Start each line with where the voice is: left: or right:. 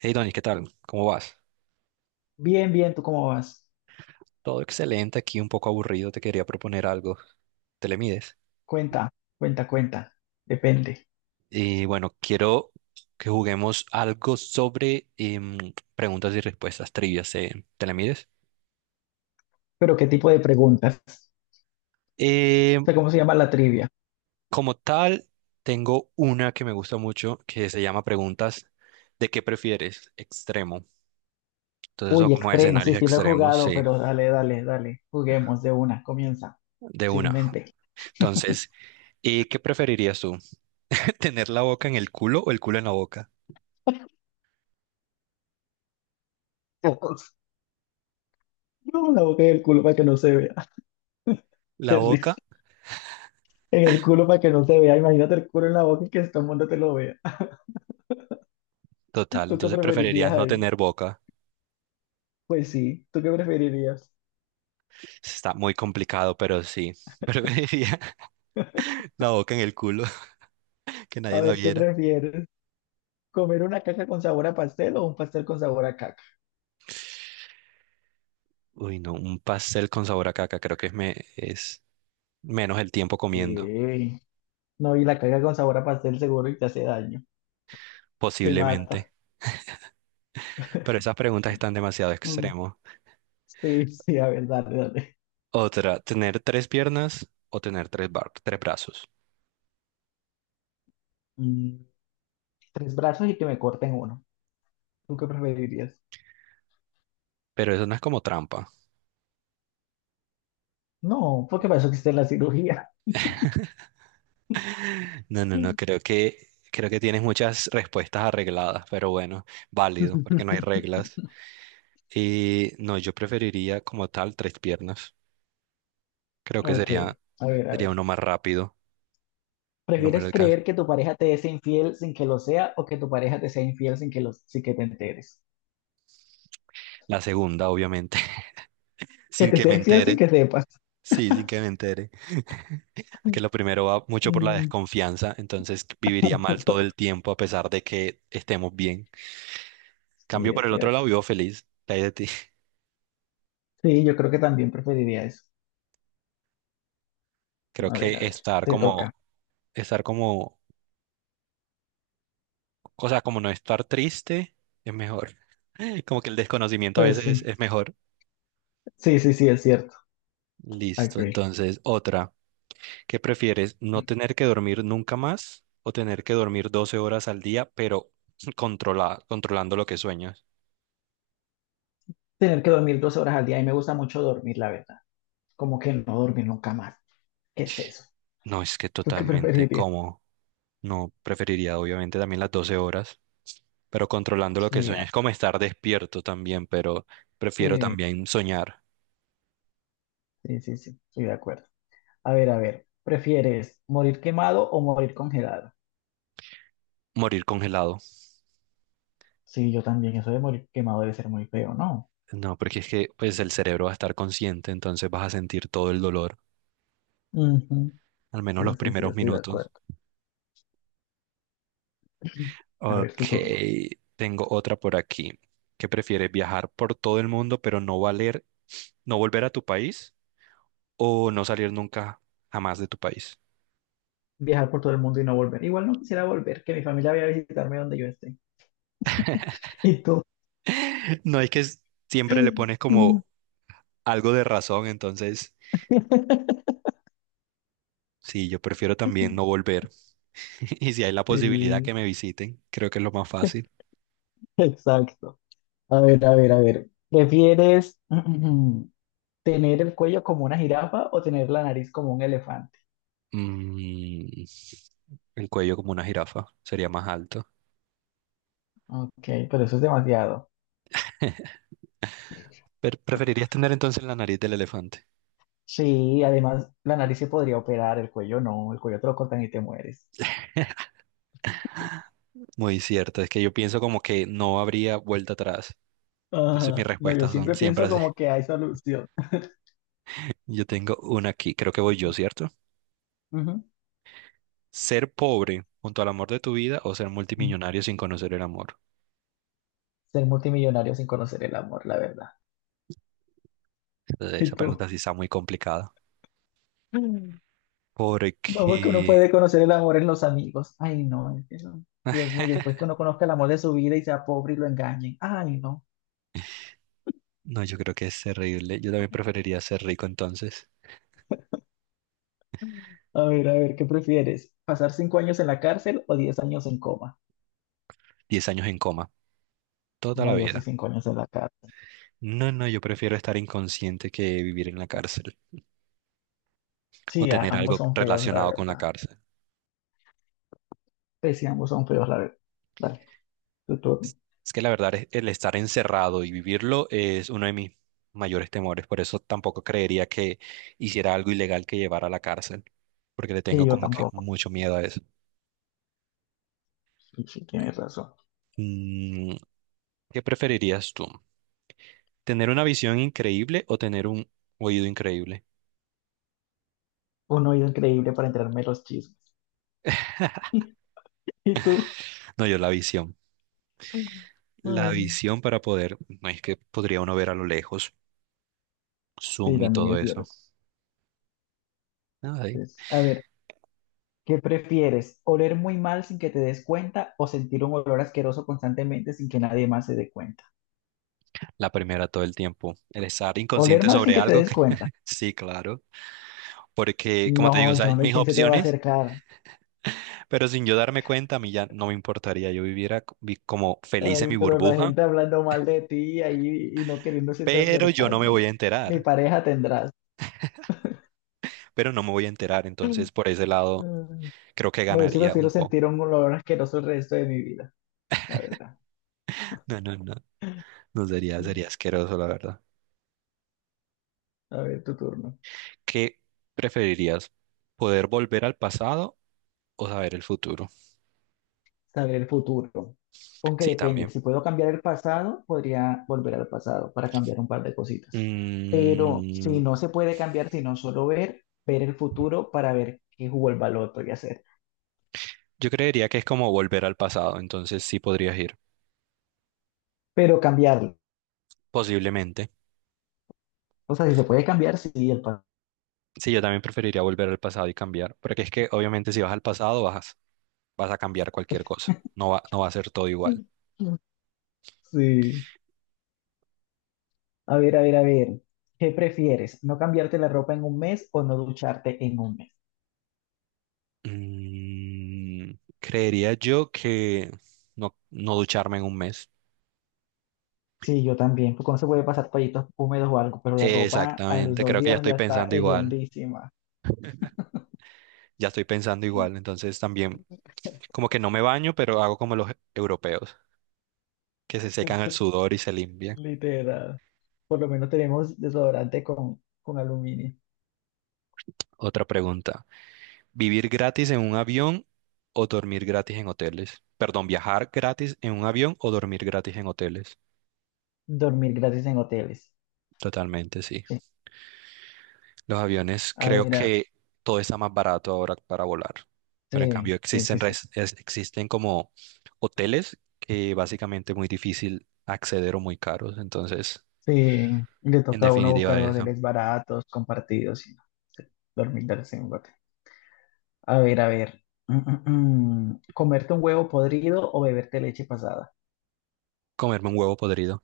right: Hey Donny, ¿qué tal? ¿Cómo vas?
left: Bien, bien, ¿tú cómo vas?
right: Todo excelente, aquí un poco aburrido, te quería proponer algo. ¿Te le mides?
left: Cuenta, cuenta, cuenta. Depende.
right: Y bueno, quiero que juguemos algo sobre preguntas y respuestas trivias. ¿Te le mides?
left: Pero ¿qué tipo de preguntas? O
right: Eh,
left: sea, ¿cómo se llama la trivia?
right: como tal, tengo una que me gusta mucho que se llama preguntas de qué prefieres extremo. Entonces, son
left: Uy,
right: como
left: extremo, sí,
right: escenarios
left: sí lo he
right: extremos,
left: jugado,
right: sí,
left: pero dale, dale, dale. Juguemos de una, comienza.
right: de
left: Sin
right: una.
left: mente.
right: Entonces, ¿y qué preferirías tú? ¿Tener la boca en el culo o el culo en la boca?
left: Dios, no, la boca y el culo para que no se vea.
right: La
left: Qué risa.
right: boca.
left: En el culo para que no se vea. Imagínate el culo en la boca y que todo el mundo te lo vea.
right: Total,
left: ¿Tú qué
right: entonces
left: preferirías
right: preferirías no
left: ahí?
right: tener boca.
left: Pues sí, ¿tú qué preferirías?
right: Está muy complicado, pero sí. Preferiría la boca en el culo, que
left: A
right: nadie la
left: ver, ¿qué
right: viera.
left: prefieres? ¿Comer una caca con sabor a pastel o un pastel con sabor a caca?
right: Uy, no, un pastel con sabor a caca, creo que es, me, es menos el tiempo comiendo,
left: Sí. No, y la caga con sabor a pastel seguro y te hace daño. Te
right: posiblemente.
left: mata.
right: Pero esas preguntas están demasiado
left: Mm.
right: extremos.
left: Sí, sí, a ver, dale, dale.
right: Otra, tener tres piernas o tener tres, tres brazos.
left: Mm. Tres brazos y que me corten uno. ¿Tú qué preferirías?
right: Pero eso no es como trampa.
left: No, porque para eso existe la cirugía.
right: No, no, no, creo que tienes muchas respuestas arregladas, pero bueno, válido, porque no hay reglas. Y no, yo preferiría como tal tres piernas. Creo que
left: Ok,
right: sería,
left: a ver, a
right: sería
left: ver.
right: uno más rápido. No me lo
left: ¿Prefieres
right: alcanza.
left: creer que tu pareja te es infiel sin que lo sea o que tu pareja te sea infiel sin que lo, sin que te enteres?
right: La segunda, obviamente,
left: Que
right: sin
left: te
right: que
left: sea
right: me
left: infiel sin
right: entere.
left: que sepas.
right: Sí, sin que me entere. Porque lo primero va mucho por la
left: Mm.
right: desconfianza, entonces viviría mal todo el tiempo a pesar de que estemos bien. Cambio
left: Sí,
right: por
left: es
right: el otro lado,
left: cierto.
right: vivo feliz. ¿Qué hay de ti?
left: Sí, yo creo que también preferiría eso.
right: Creo que
left: A ver, te toca.
right: estar como, o sea, como no estar triste es mejor. Como que el desconocimiento a
left: Pues
right: veces
left: sí,
right: es mejor.
left: sí, sí, sí, es cierto. I
right: Listo,
left: agree.
right: entonces otra. ¿Qué prefieres? ¿No tener que dormir nunca más o tener que dormir 12 horas al día, pero controlando lo que sueñas?
left: Tener que dormir 12 horas al día y me gusta mucho dormir, la verdad. Como que no dormir nunca más. ¿Qué es eso?
right: No, es que
left: ¿Tú qué
right: totalmente,
left: preferirías?
right: ¿cómo? No, preferiría obviamente también las 12 horas, pero controlando lo
left: Sí,
right: que sueñas. Es como estar despierto también, pero prefiero
left: sí,
right: también soñar,
left: sí, sí, sí, estoy de acuerdo. A ver, ¿prefieres morir quemado o morir congelado?
right: morir congelado.
left: Sí, yo también, eso de morir quemado debe ser muy feo, ¿no?
right: No, porque es que pues el cerebro va a estar consciente, entonces vas a sentir todo el dolor,
left: Ujú.
right: al menos
left: Sí,
right: los
left: sí, sí, yo
right: primeros
left: estoy de
right: minutos.
left: acuerdo. A
right: Ok,
left: ver, tu turno.
right: tengo otra por aquí. ¿Qué prefieres? ¿Viajar por todo el mundo pero no volver a tu país o no salir nunca jamás de tu país?
left: Viajar por todo el mundo y no volver. Igual no quisiera volver, que mi familia vaya a visitarme donde yo esté. ¿Y tú?
right: No es que siempre le pones
left: Mm.
right: como algo de razón, entonces sí, yo prefiero también no volver. Y si hay la posibilidad
left: Sí.
right: que me visiten, creo que es lo más fácil.
left: Exacto. A ver, a ver, a ver. ¿Prefieres tener el cuello como una jirafa o tener la nariz como un elefante?
right: Mm, el cuello como una jirafa sería más alto.
left: Ok, pero eso es demasiado.
right: Pero preferirías tener entonces la nariz del elefante.
left: Sí, además la nariz se podría operar, el cuello no, el cuello te lo cortan y te mueres.
right: Muy cierto, es que yo pienso como que no habría vuelta atrás. Entonces mis
left: Ajá. No, yo
right: respuestas son
left: siempre
right: siempre
left: pienso
right: así.
left: como que hay solución.
right: Yo tengo una aquí, creo que voy yo, ¿cierto?
left: Ujú.
right: Ser pobre junto al amor de tu vida o ser multimillonario sin conocer el amor.
left: Ser multimillonario sin conocer el amor, la verdad.
right: Entonces, esa
left: ¿Y tú?
right: pregunta sí está muy complicada.
left: No, porque uno
right: Porque,
left: puede conocer el amor en los amigos. Ay, no, es que Dios mío, y después que uno conozca el amor de su vida y sea pobre y lo engañen. Ay, no.
right: no, yo creo que es terrible. Yo también preferiría ser rico entonces.
left: A ver, ¿qué prefieres? ¿Pasar 5 años en la cárcel o 10 años en coma?
right: Diez años en coma, toda la
left: No, yo sí
right: vida.
left: 5 años en la cárcel.
right: No, no, yo prefiero estar inconsciente que vivir en la cárcel o
left: Sí,
right: tener
left: ambos
right: algo
left: son feos, la
right: relacionado con la
left: verdad.
right: cárcel.
left: Pues sí, ambos son feos, la verdad. Dale, tu turno.
right: Es que la verdad es el estar encerrado y vivirlo es uno de mis mayores temores. Por eso tampoco creería que hiciera algo ilegal que llevara a la cárcel, porque le
left: Sí,
right: tengo
left: yo
right: como que
left: tampoco.
right: mucho miedo a eso.
left: Sí, sí, tienes razón.
right: Mm, ¿qué preferirías tú? ¿Tener una visión increíble o tener un oído increíble?
left: Un oído increíble para enterarme de los chismes. ¿Y tú?
right: No, yo la visión. La
left: Mm.
right: visión para poder, no es que podría uno ver a lo lejos,
left: Sí,
right: zoom y
left: también
right: todo
left: es
right: eso.
left: cierto.
right: Nada,
left: Pues, a ver, ¿qué prefieres? ¿Oler muy mal sin que te des cuenta o sentir un olor asqueroso constantemente sin que nadie más se dé cuenta?
right: la primera todo el tiempo. El estar
left: ¿Oler
right: inconsciente
left: mal sin
right: sobre
left: que te
right: algo.
left: des cuenta?
right: Sí, claro. Porque, como te digo, o
left: No,
right: sea,
left: yo no, ¿y
right: mis
left: quién se te va a
right: opciones,
left: acercar?
right: pero sin yo darme cuenta, a mí ya no me importaría. Yo viviera como feliz en
left: Ay,
right: mi
left: pero la
right: burbuja,
left: gente hablando mal de ti ahí y no queriéndose te
right: pero yo no
left: acercar,
right: me
left: no,
right: voy
left: no,
right: a
left: no. Ni
right: enterar.
left: pareja tendrás.
right: Pero no me voy a enterar. Entonces, por ese lado,
left: Mm.
right: creo que
left: No, yo sí
right: ganaría
left: prefiero
right: un poco.
left: sentir un olor asqueroso el resto de mi vida, la verdad.
right: No, no, no. No sería,
left: Mm.
right: sería asqueroso, la verdad.
left: A ver, tu turno.
right: ¿Qué preferirías? ¿Poder volver al pasado o saber el futuro?
left: Saber el futuro. Aunque
right: Sí, también.
left: depende, si puedo cambiar el pasado, podría volver al pasado para cambiar un par de cositas. Pero si
right: Mm,
left: no se puede cambiar, sino solo ver, ver el futuro para ver qué jugó el baloto y hacer.
right: yo creería que es como volver al pasado, entonces sí podrías ir,
left: Pero cambiarlo.
right: posiblemente.
left: O sea, si se puede cambiar, sí, el pasado.
right: Sí, yo también preferiría volver al pasado y cambiar, porque es que obviamente si vas al pasado vas, vas a cambiar cualquier cosa, no va a ser todo igual.
left: Sí. A ver, a ver, a ver. ¿Qué prefieres? ¿No cambiarte la ropa en un mes o no ducharte en un mes?
right: Mm, creería yo que no, no ducharme en un mes.
left: Sí, yo también. Porque no se puede pasar toallitos húmedos o algo? Pero la ropa a los
right: Exactamente,
left: dos
right: creo que ya
left: días
right: estoy
left: ya está
right: pensando igual,
left: hediondísima.
right: ya estoy pensando igual, entonces también como que no me baño, pero hago como los europeos, que se secan el sudor y se limpian.
left: Literal. Por lo menos tenemos desodorante con aluminio.
right: Otra pregunta. Vivir gratis en un avión o dormir gratis en hoteles. Perdón, viajar gratis en un avión o dormir gratis en hoteles.
left: Dormir gratis en hoteles.
right: Totalmente, sí.
left: Sí.
right: Los aviones,
left: A
right: creo
left: ver,
right: que todo está más barato ahora para volar. Pero en
left: sí,
right: cambio
left: sí, sí,
right: existen,
left: sí.
right: existen como hoteles que básicamente es muy difícil acceder o muy caros. Entonces,
left: Sí, le
right: en
left: toca a uno
right: definitiva,
left: buscar
right: eso.
left: hoteles baratos, compartidos, y no, sí, dormir gratis en un hotel. A ver, a ver. Mm, mm. ¿Comerte un huevo podrido o beberte leche pasada?
right: Comerme un huevo podrido.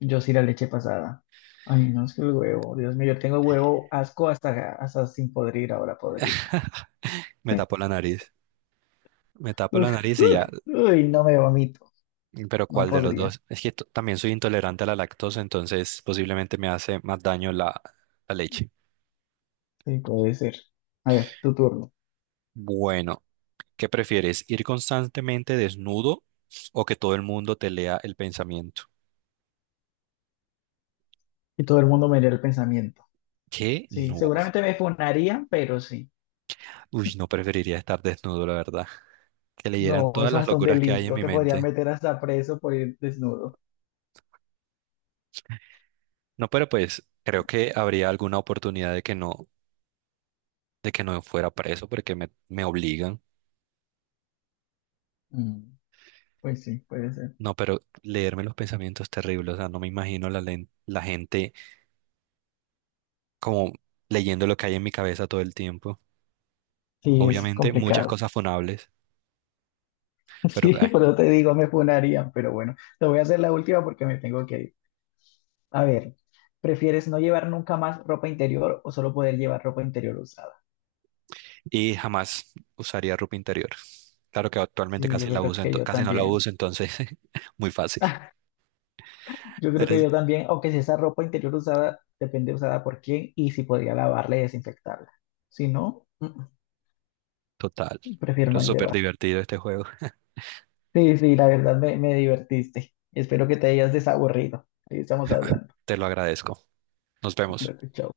left: Yo sí la leche pasada. Ay, no, es que el huevo, Dios mío, yo tengo huevo asco hasta, hasta sin podrir, ahora podrido.
right: Me tapo la nariz. Me tapo la
left: Uf,
right: nariz y
left: uf,
right: ya.
left: uy, no, me vomito,
right: Pero
left: no
right: ¿cuál de los
left: podría.
right: dos? Es que también soy intolerante a la lactosa, entonces posiblemente me hace más daño la, la leche.
left: Sí, puede ser. A ver, tu turno.
right: Bueno, ¿qué prefieres? ¿Ir constantemente desnudo o que todo el mundo te lea el pensamiento?
left: Y todo el mundo me lee el pensamiento.
right: ¿Qué?
left: Sí,
right: No.
left: seguramente me funarían, pero sí.
right: Uy, no preferiría estar desnudo, la verdad. Que leyeran
left: No,
right: todas
left: eso es
right: las
left: hasta un
right: locuras que hay en
left: delito.
right: mi
left: Te podrían
right: mente.
left: meter hasta preso por ir desnudo.
right: No, pero pues creo que habría alguna oportunidad de que no fuera preso porque me obligan.
left: Mm, pues sí, puede ser.
right: No, pero leerme los pensamientos terribles, o sea, no me imagino la, la gente como leyendo lo que hay en mi cabeza todo el tiempo.
left: Sí, es
right: Obviamente, muchas
left: complicado.
right: cosas funables, pero
left: Sí, por eso te digo, me funarían, pero bueno, te voy a hacer la última porque me tengo que ir. A ver, ¿prefieres no llevar nunca más ropa interior o solo poder llevar ropa interior usada?
right: y jamás usaría ropa interior. Claro que actualmente
left: Sí, yo
right: casi la
left: creo
right: uso,
left: que yo
right: casi no la
left: también.
right: uso, entonces muy fácil.
left: Yo creo
right: Pero
left: que
right: es
left: yo también, aunque si esa ropa interior usada, depende usada por quién y si podría lavarla y desinfectarla. Si no, mm,
right: total,
left: prefiero
right: pero
left: no
right: es súper
left: llevar.
right: divertido este juego.
left: Sí, sí, la verdad me, divertiste. Espero que te hayas desaburrido. Ahí estamos hablando.
right: Te lo agradezco. Nos vemos.
left: Dale, chao.